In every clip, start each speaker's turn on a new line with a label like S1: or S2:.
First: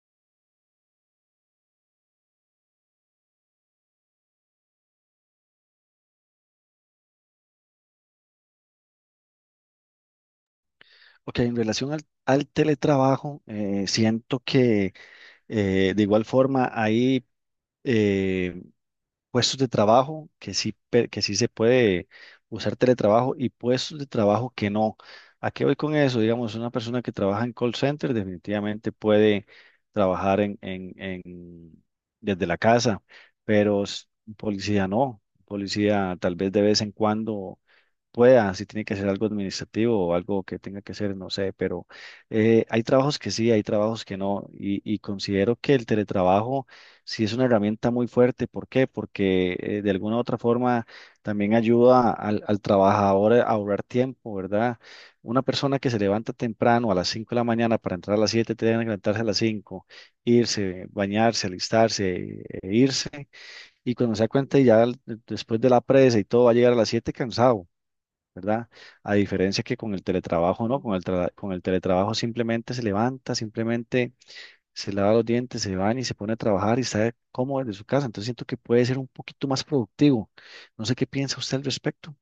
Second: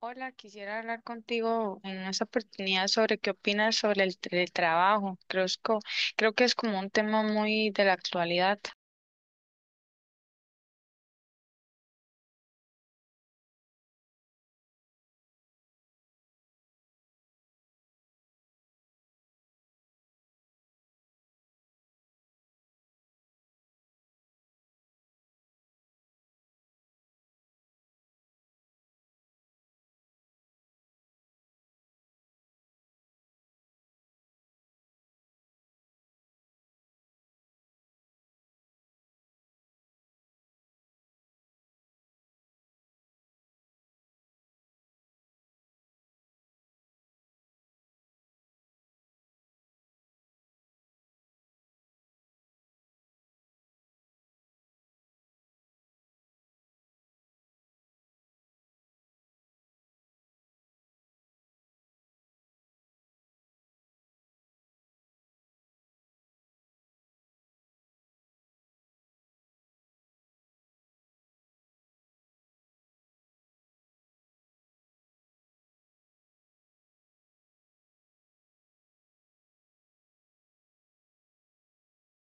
S1: Hola, quisiera hablar contigo en esta oportunidad sobre qué opinas sobre el teletrabajo. Creo que es como un tema muy de la actualidad.
S2: Ok, en relación al teletrabajo, siento que de igual forma hay eh, puestos de trabajo que sí, que sí se puede usar teletrabajo y puestos de trabajo que no. ¿A qué voy con eso? Digamos, una persona que trabaja en call center definitivamente puede trabajar desde la casa, pero un policía no. Un policía tal vez de vez en cuando pueda, si tiene que ser algo administrativo o algo que tenga que ser, no sé, pero hay trabajos que sí, hay trabajos que no, y considero que el teletrabajo sí es una herramienta muy fuerte. ¿Por qué? Porque de alguna u otra forma también ayuda al trabajador a ahorrar tiempo, ¿verdad? Una persona que se levanta temprano a las 5 de la mañana para entrar a las 7 tiene que levantarse a las cinco, irse, bañarse, alistarse, e irse, y cuando se da cuenta ya, después de la presa y todo, va a llegar a las 7 cansado, ¿verdad? A diferencia que con el teletrabajo, ¿no? Con el, con el teletrabajo simplemente se levanta, simplemente se lava los dientes, se baña y se pone a trabajar y está cómodo desde su casa. Entonces siento que puede ser un poquito más productivo. No sé qué piensa usted al respecto.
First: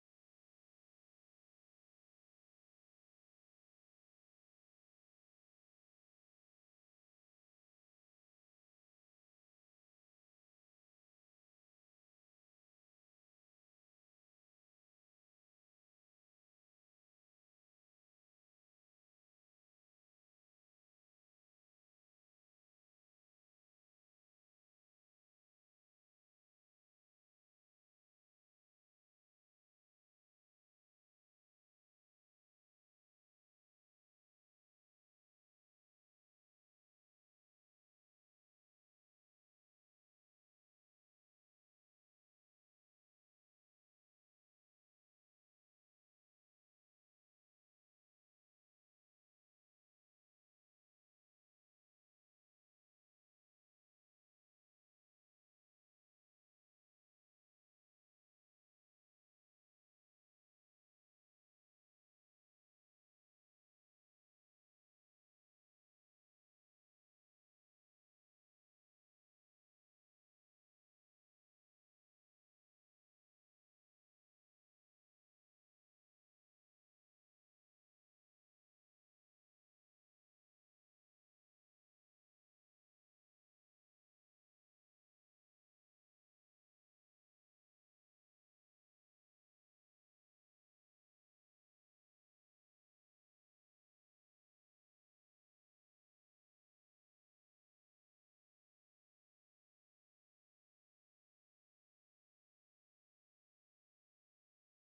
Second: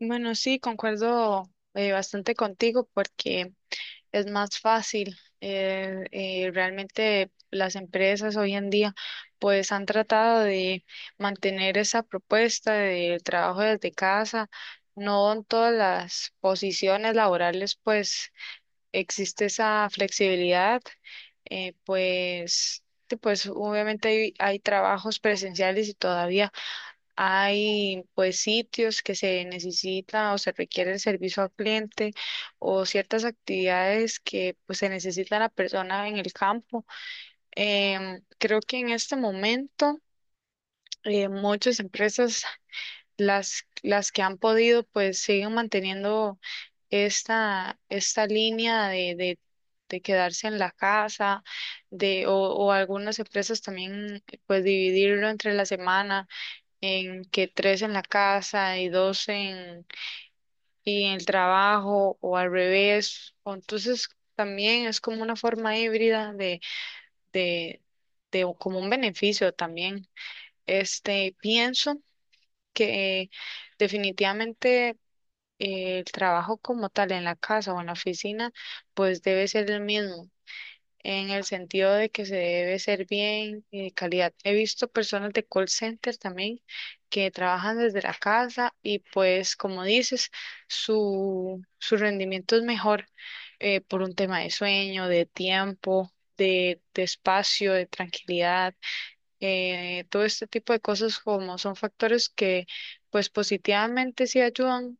S1: Bueno, sí, concuerdo bastante contigo porque es más fácil. Realmente las empresas hoy en día pues han tratado de mantener esa propuesta de trabajo desde casa. No en todas las posiciones laborales pues existe esa flexibilidad. Pues obviamente hay trabajos presenciales y todavía hay pues sitios que se necesita o se requiere el servicio al cliente o ciertas actividades que pues se necesita la persona en el campo. Creo que en este momento, muchas empresas, las que han podido, pues siguen manteniendo esta línea de quedarse en la casa, o algunas empresas también pues dividirlo entre la semana, en que tres en la casa y dos en, y en el trabajo, o al revés. O entonces también es como una forma híbrida de, de o como un beneficio también. Este, pienso que definitivamente, el trabajo como tal en la casa o en la oficina pues debe ser el mismo, en el sentido de que se debe ser bien y de calidad. He visto personas de call center también que trabajan desde la casa y pues como dices, su rendimiento es mejor, por un tema de sueño, de tiempo. De espacio, de tranquilidad. Todo este tipo de cosas como son factores que pues positivamente sí ayudan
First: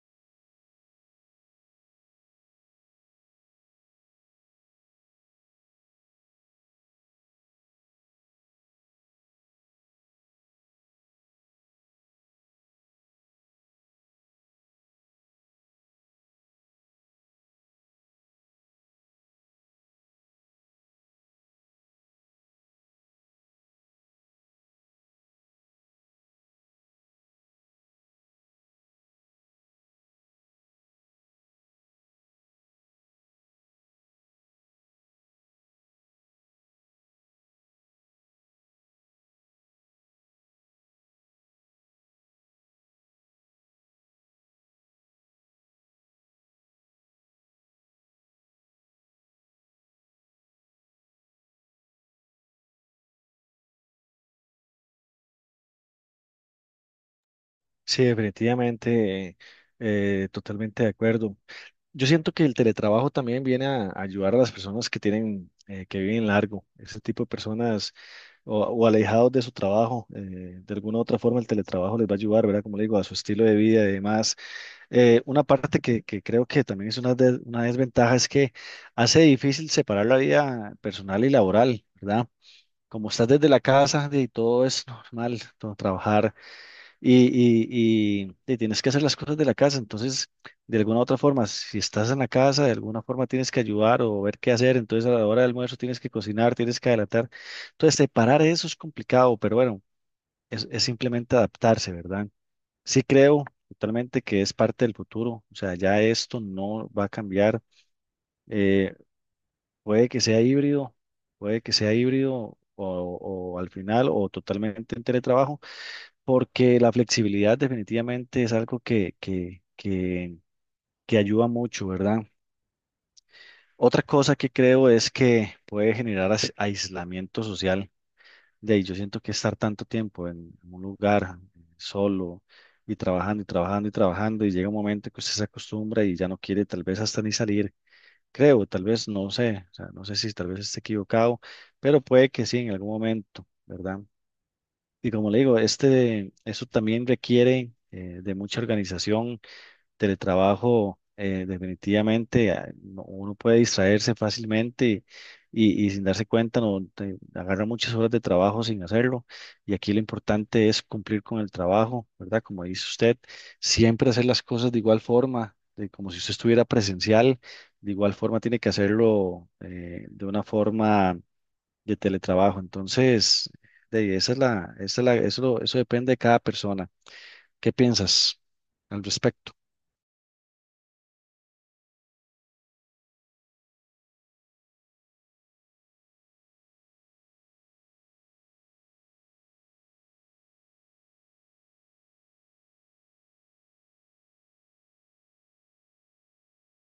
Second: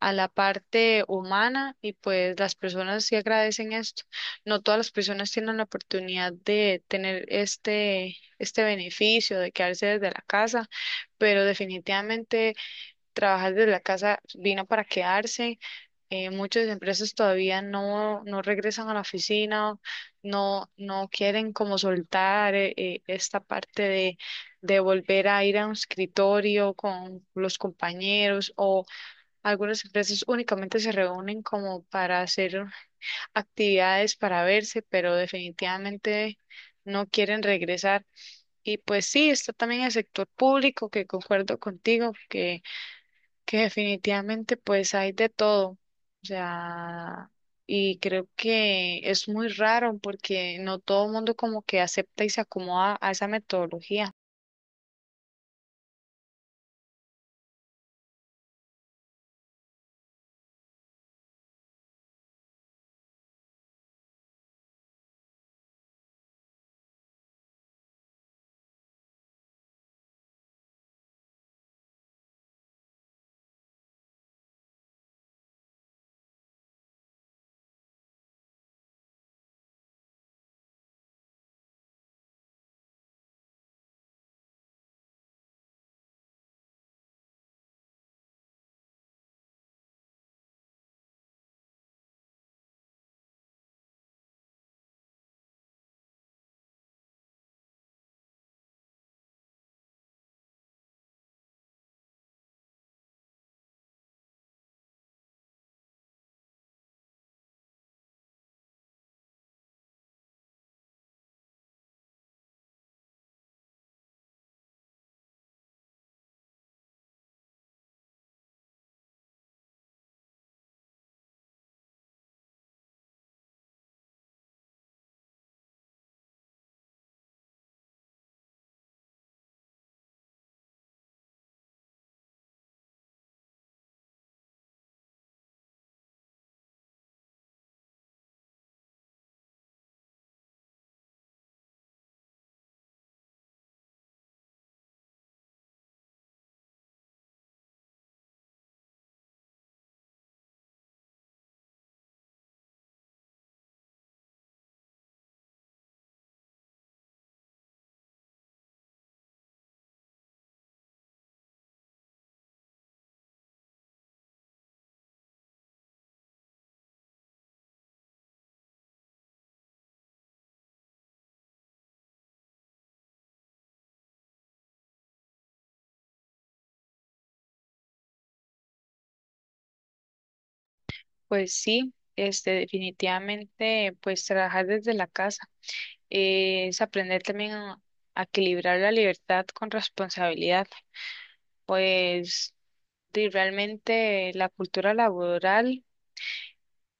S1: a la parte humana y pues las personas sí agradecen esto. No todas las personas tienen la oportunidad de tener este beneficio de quedarse desde la casa, pero definitivamente trabajar desde la casa vino para quedarse. Muchas empresas todavía no regresan a la oficina, no quieren como soltar esta parte de volver a ir a un escritorio con los compañeros, o algunas empresas únicamente se reúnen como para hacer actividades, para verse, pero definitivamente no quieren regresar. Y pues sí, está también el sector público, que concuerdo contigo, que definitivamente pues hay de todo. O sea, y creo que es muy raro porque no todo el mundo como que acepta y se acomoda a esa metodología.
S2: Sí, definitivamente, totalmente de acuerdo. Yo siento que el teletrabajo también viene a ayudar a las personas que tienen, que viven largo, ese tipo de personas o alejados de su trabajo. De alguna u otra forma el teletrabajo les va a ayudar, ¿verdad? Como le digo, a su estilo de vida y demás. Una parte que creo que también es una, una desventaja es que hace difícil separar la vida personal y laboral, ¿verdad? Como estás desde la casa y todo es normal, todo, trabajar y tienes que hacer las cosas de la casa. Entonces, de alguna u otra forma, si estás en la casa, de alguna forma tienes que ayudar o ver qué hacer. Entonces, a la hora del almuerzo tienes que cocinar, tienes que adelantar. Entonces, separar eso es complicado, pero bueno, es simplemente adaptarse, ¿verdad? Sí creo totalmente que es parte del futuro. O sea, ya esto no va a cambiar. Eh, Puede que sea híbrido, puede que sea híbrido o al final o totalmente en teletrabajo porque la flexibilidad definitivamente es algo que ayuda mucho, ¿verdad? Otra cosa que creo es que puede generar aislamiento social. De ahí yo siento que estar tanto tiempo en un lugar solo y trabajando y trabajando y trabajando y llega un momento que usted se acostumbra y ya no quiere tal vez hasta ni salir. Creo, tal vez, no sé, o sea, no sé si tal vez esté equivocado, pero puede que sí en algún momento, ¿verdad? Y como le digo, este, eso también requiere de mucha organización, teletrabajo, definitivamente, uno puede distraerse fácilmente y sin darse cuenta, no, agarra muchas horas de trabajo sin hacerlo. Y aquí lo importante es cumplir con el trabajo, ¿verdad? Como dice usted, siempre hacer las cosas de igual forma, de como si usted estuviera presencial, de igual forma tiene que hacerlo, de una forma de teletrabajo. Entonces, de ahí, esa es la, eso depende de cada persona. ¿Qué piensas al respecto?
S1: Pues sí, este, definitivamente pues trabajar desde la casa. Es aprender también a equilibrar la libertad con responsabilidad, pues di, realmente la cultura laboral,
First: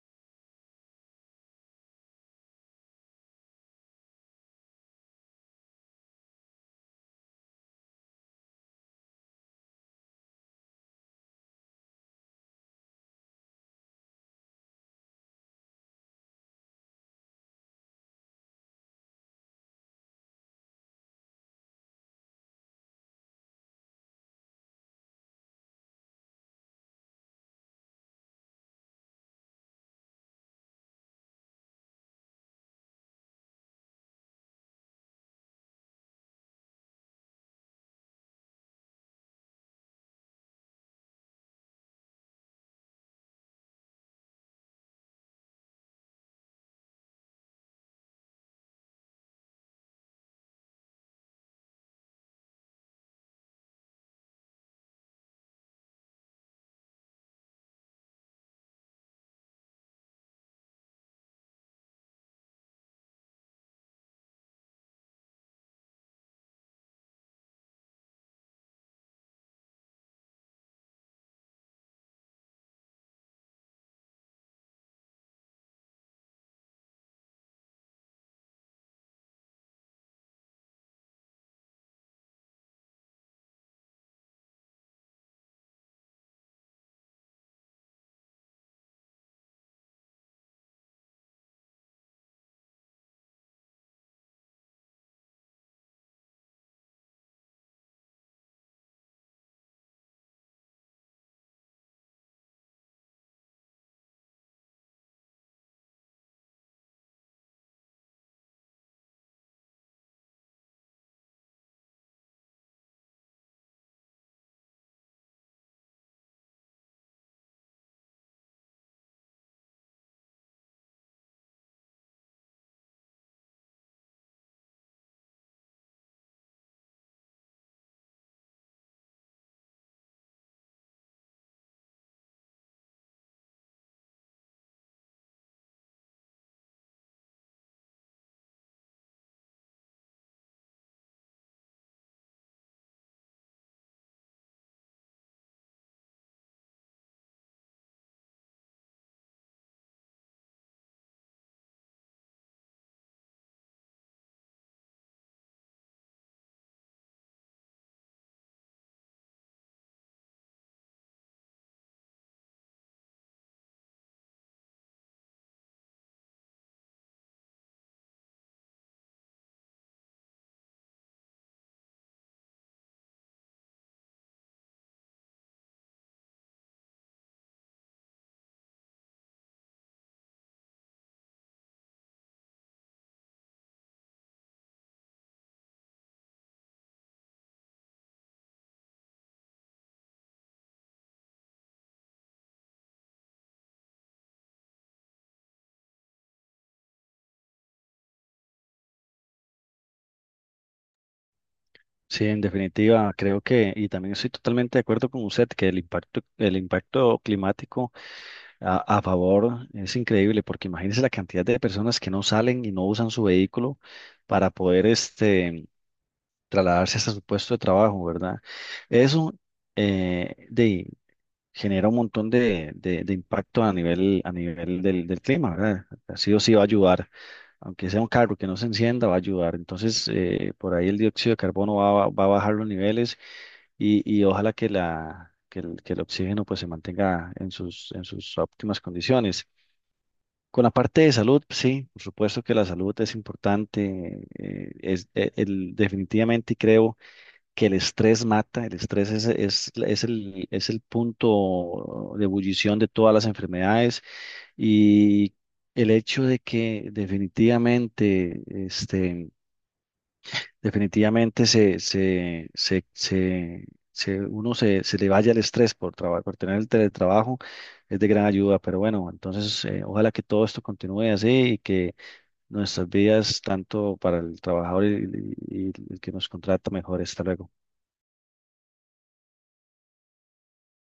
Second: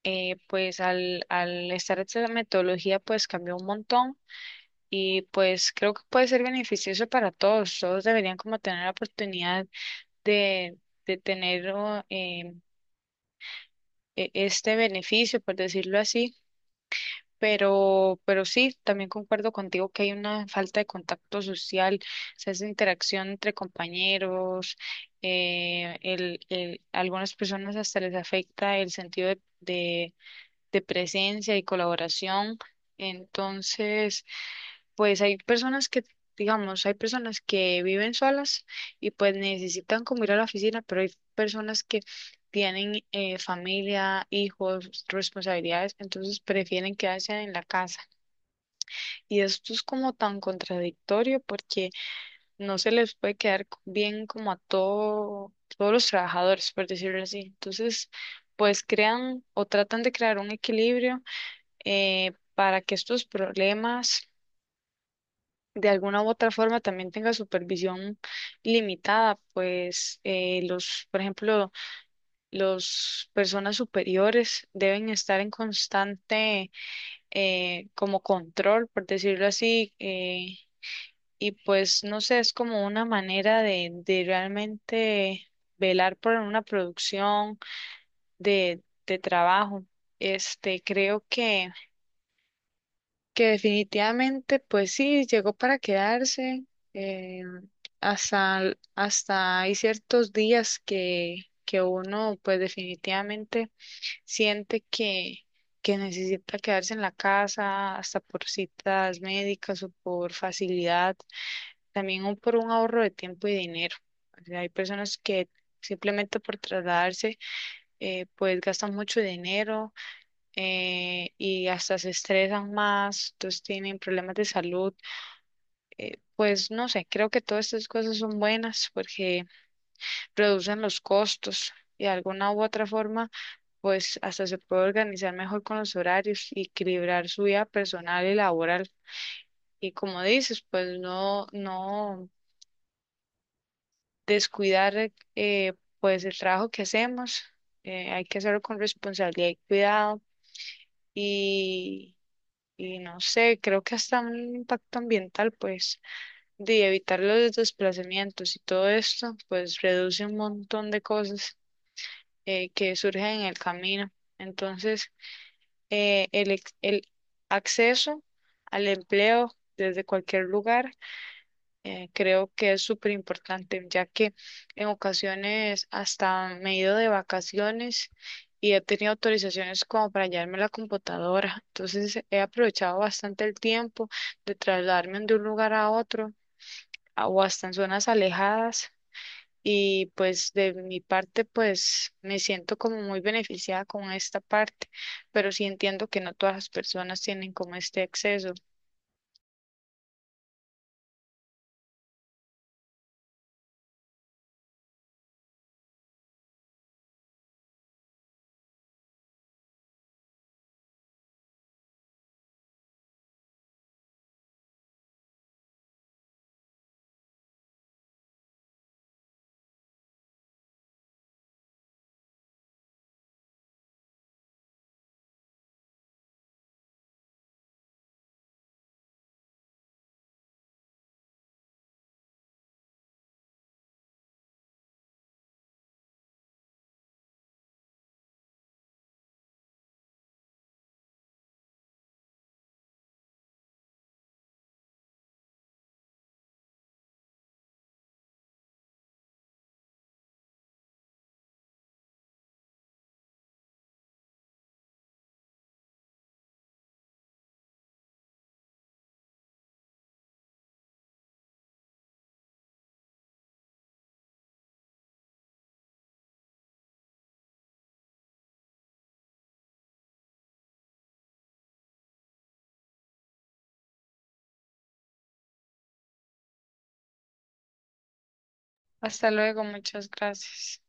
S1: pues al estar esta metodología, pues cambió un montón y pues creo que puede ser beneficioso para todos, todos deberían como tener la oportunidad de, de tener oh, este beneficio, por decirlo así. Pero sí, también concuerdo contigo que hay una falta de contacto social, o sea, esa interacción entre compañeros. A algunas personas hasta les afecta el sentido de presencia y colaboración. Entonces pues hay personas que, digamos, hay personas que viven solas y pues necesitan como ir a la oficina, pero hay personas que tienen familia, hijos, responsabilidades, entonces prefieren quedarse en la casa. Y esto es como tan contradictorio porque no se les puede quedar bien como a todo, todos los trabajadores, por decirlo así. Entonces pues crean o tratan de crear un equilibrio para que estos problemas de alguna u otra forma también tengan supervisión limitada. Pues los, por ejemplo, los personas superiores deben estar en constante como control, por decirlo así. Y pues no sé, es como una manera de realmente velar por una producción de trabajo. Este, creo que definitivamente pues sí, llegó para quedarse. eh, Hasta hay ciertos días que uno pues definitivamente siente que necesita quedarse en la casa, hasta por citas médicas o por facilidad también por un ahorro de tiempo y dinero. O sea, hay personas que simplemente por trasladarse, pues gastan mucho dinero y hasta se estresan más, entonces tienen problemas de salud. Pues no sé, creo que todas estas cosas son buenas porque reducen los costos. Y de alguna u otra forma, pues hasta se puede organizar mejor con los horarios y equilibrar su vida personal y laboral. Y como dices, pues no, no. descuidar pues el trabajo que hacemos. Hay que hacerlo con responsabilidad y cuidado, y, y no sé, creo que hasta un impacto ambiental pues de evitar los desplazamientos y todo esto pues reduce un montón de cosas que surgen en el camino. Entonces, el acceso al empleo desde cualquier lugar, creo que es súper importante, ya que en ocasiones hasta me he ido de vacaciones y he tenido autorizaciones como para llevarme la computadora. Entonces he aprovechado bastante el tiempo de trasladarme de un lugar a otro o hasta en zonas alejadas. Y pues de mi parte, pues me siento como muy beneficiada con esta parte, pero sí entiendo que no todas las personas tienen como este acceso.
S2: Sí, en definitiva, creo que, y también estoy totalmente de acuerdo con usted, que el impacto climático a favor es increíble, porque imagínese la cantidad de personas que no salen y no usan su vehículo para poder este, trasladarse hasta su puesto de trabajo, ¿verdad? Eso, eh, genera un montón de, de impacto a nivel del clima, ¿verdad? Sí o sí va a ayudar, aunque sea un carro que no se encienda, va a ayudar. Entonces, por ahí el dióxido de carbono va, a va a bajar los niveles y ojalá que, la, que el oxígeno pues, se mantenga en sus óptimas condiciones. Con la parte de salud, sí, por supuesto que la salud es importante, es, el, definitivamente creo que el estrés mata, el estrés es el, es el punto de ebullición de todas las enfermedades y el hecho de que definitivamente, este, definitivamente uno se, se le vaya el estrés por trabajo, por tener el teletrabajo, es de gran ayuda, pero bueno, entonces ojalá que todo esto continúe así y que nuestras vidas, tanto para el trabajador y el que nos contrata, mejor. Hasta luego.
S1: Hasta luego, muchas gracias.